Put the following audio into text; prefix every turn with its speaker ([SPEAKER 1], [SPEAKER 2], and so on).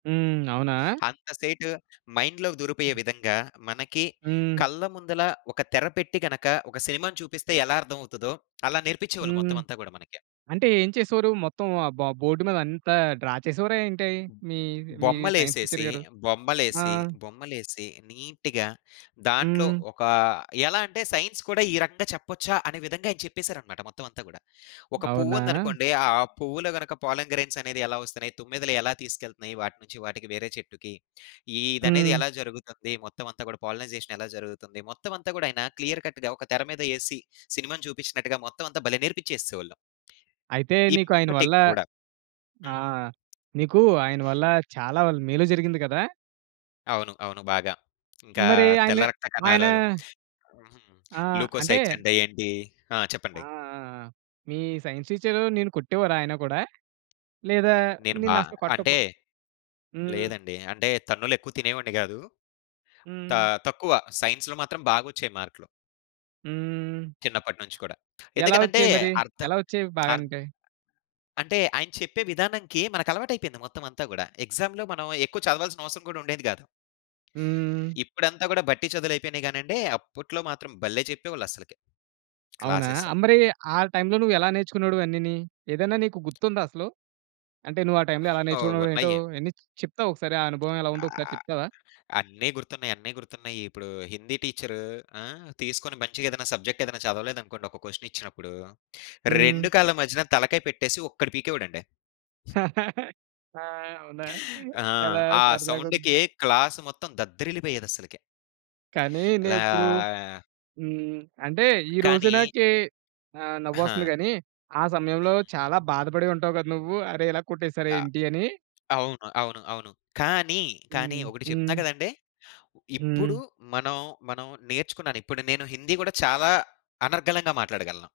[SPEAKER 1] హ్మ్. అవునా?
[SPEAKER 2] అంత సేటు మైండ్‌లోకి దూరిపోయే విధంగా మనకి,
[SPEAKER 1] హ్మ్.
[SPEAKER 2] కళ్ళ ముందల ఒక తెర పెట్టి గనక ఒక సినిమాని చూపిస్తే ఎలా అర్థం అవుతదో అలా నేర్పించేవాళ్ళు
[SPEAKER 1] హ్మ్.
[SPEAKER 2] మొత్తమంతా గూడా మనకి.
[SPEAKER 1] అంటే ఏం చేసేవారు? మొత్తం ఆ బ బోర్డ్ మీదంతా డ్రా చేసేవారా ఏంటి మీ, మీ సైన్స్ టీచర్
[SPEAKER 2] బొమ్మలేసేసి,
[SPEAKER 1] గారు? ఆ!
[SPEAKER 2] బొమ్మలేసి బొమ్మలేసి నీట్‌గా దాంట్లో
[SPEAKER 1] హ్మ్.
[SPEAKER 2] ఒకా, ఎలా అంటే సైన్స్ కూడా ఈ రకంగా చెప్పొచ్చా! అనే విధంగా ఆయన చెప్పేసారనమాట. మొత్తం అంతా గూడా. ఒక
[SPEAKER 1] అవునా!
[SPEAKER 2] పువ్వుందనుకోండి ఆ పువ్వులో గనక పాలన్ గ్రైన్స్ అనేదెలా వస్తున్నాయి, తుమ్మెదెలు ఎలా తీసుకెళ్తున్నాయి వాటినుంచి వాటికి వేరే చెట్టుకి. ఈదనేది
[SPEAKER 1] హ్మ్.
[SPEAKER 2] ఎలా జరుగుతుంది మొత్తమంతా గూడా పాలినైజేషన్ ఎలా జరుగుతుంది. మొత్తం అంతా గూడా ఆయన క్లియర్ కట్‌గా ఒక తెర మీదేసి సినిమాని చూపించినట్టుగా మొత్తం అంతా భలే నేర్పించేసేవాళ్ళు.
[SPEAKER 1] అయితే నీకు ఆయన వల్ల
[SPEAKER 2] ఇప్పటికి గూడా.
[SPEAKER 1] ఆ!
[SPEAKER 2] హ్మ్.
[SPEAKER 1] నీకు ఆయన వల్ల చాలా మేలు జరిగింది గదా!
[SPEAKER 2] అవును. అవును. బాగా ఇంకా
[SPEAKER 1] మరి ఆయన
[SPEAKER 2] తెల్ల రక్త
[SPEAKER 1] ఆయనా
[SPEAKER 2] కణాలలో హుహు.
[SPEAKER 1] ఆ! అంటే
[SPEAKER 2] లూకోసైట్స్ అంటే ఏంటీ ఆ!
[SPEAKER 1] ఆ!
[SPEAKER 2] చెప్పండి.
[SPEAKER 1] ఆ! ఆ! మీ సైన్స్ టీచరు నిన్ను కొట్టేవారా? ఆయనా గూడా! లేదా
[SPEAKER 2] నేను బా
[SPEAKER 1] నిన్నసలు కొట్ట కో
[SPEAKER 2] అంటే
[SPEAKER 1] హ్మ్.
[SPEAKER 2] లేదండి. అంటే తన్నులెక్కువ తినేవాడిని కాదు. తా
[SPEAKER 1] హ్మ్.
[SPEAKER 2] తక్కువ సైన్స్‌లో మాత్రం బాగొచ్చేయి మార్క్‌లు.
[SPEAKER 1] హ్మ్.
[SPEAKER 2] చిన్నపట్నుంచి కూడా.
[SPEAKER 1] ఎలా
[SPEAKER 2] ఎందుకనంటే,
[SPEAKER 1] వచ్చేయి మరి?
[SPEAKER 2] అర్థం
[SPEAKER 1] ఎలా వచ్చేవి
[SPEAKER 2] అర్థ్
[SPEAKER 1] బాగంటే?
[SPEAKER 2] అంటే ఆయన చెప్పే విధానంకి మనకలవాటయిపోయింది. మొత్తం అంతా గూడా. ఎగ్జా‌మ్‌లో మనం ఎక్కువ చదవాల్సినవసరం గూడా ఉండేది కాదు.
[SPEAKER 1] హ్మ్.
[SPEAKER 2] ఇప్పుడంతా గూడా బట్టి చదువులయిపోయినాయి గానండి. అప్పుట్లో మాత్రం భలే చెప్పేవాళ్ళస్సలకి.
[SPEAKER 1] అవునా!
[SPEAKER 2] క్లాసె‌స్.
[SPEAKER 1] ఆహ్, మరీ ఆ టైమ్‌లో నువ్వెలా నేర్చుకునేవాడివి అన్నీని? ఏదన్నా నీకు గుర్తుందా అసలు? అంటే నువ్వా టైమ్‌లో
[SPEAKER 2] హ్మ్.
[SPEAKER 1] ఎలా
[SPEAKER 2] గో
[SPEAKER 1] నేర్చుకునేవాడివో ఏంటో,
[SPEAKER 2] ఉన్నయ్యి.
[SPEAKER 1] అయన్ని చెప్తావకసారి? ఆ అనుభవం ఎలా ఉందో ఒకసారి
[SPEAKER 2] ఆహ్,
[SPEAKER 1] చెప్తావా?
[SPEAKER 2] అన్నీ గుర్తున్నయి, అన్నీ గుర్తున్నాయిప్పుడు. హిందీ టీచరూ ఆ! తీసుకొని మంచిగేదైనా సబ్జెక్టేదైనా చదవలేదనుకోండి ఒక క్వెషనిచ్చినప్పుడూ, 2
[SPEAKER 1] హ్మ్.
[SPEAKER 2] కాళ్ళ మధ్యన తలకాయ పెట్టేసి ఒక్కటి పీకేవాడండి.
[SPEAKER 1] ఆ! అవునా?
[SPEAKER 2] ఆ!
[SPEAKER 1] చాలా
[SPEAKER 2] ఆ సౌండ్‌కి
[SPEAKER 1] సరదాగుంది.
[SPEAKER 2] క్లాస్ మొత్తం దద్దరిల్లిపోయేదస్సలకి.
[SPEAKER 1] కానీ
[SPEAKER 2] ఇలా
[SPEAKER 1] నేనిప్పుడు హ్మ్. అంటే ఈరోజు
[SPEAKER 2] కానీ
[SPEAKER 1] నాకే ఆహ్, నవ్వొస్తుంది
[SPEAKER 2] హా!
[SPEAKER 1] గానీ ఆ సమయంలో
[SPEAKER 2] హ్మ్.
[SPEAKER 1] చాలా బాధపడి ఉంటావు కదా! నువ్వు అరే! ఇలా
[SPEAKER 2] ఆ!
[SPEAKER 1] కొట్టేసారేంటి అని?
[SPEAKER 2] అవును. అవును. అవును. కానీ, కానీ
[SPEAKER 1] హ్మ్.
[SPEAKER 2] ఒకటి
[SPEAKER 1] హ్మ్.
[SPEAKER 2] చెప్తా గదండీ! ఇప్పుడు
[SPEAKER 1] హ్మ్.
[SPEAKER 2] మనం, మనం నేర్చుకున్నాను. ఇప్పుడు నేను హిందీ గూడా చాలా అనర్గళంగా మాట్లాడగలను.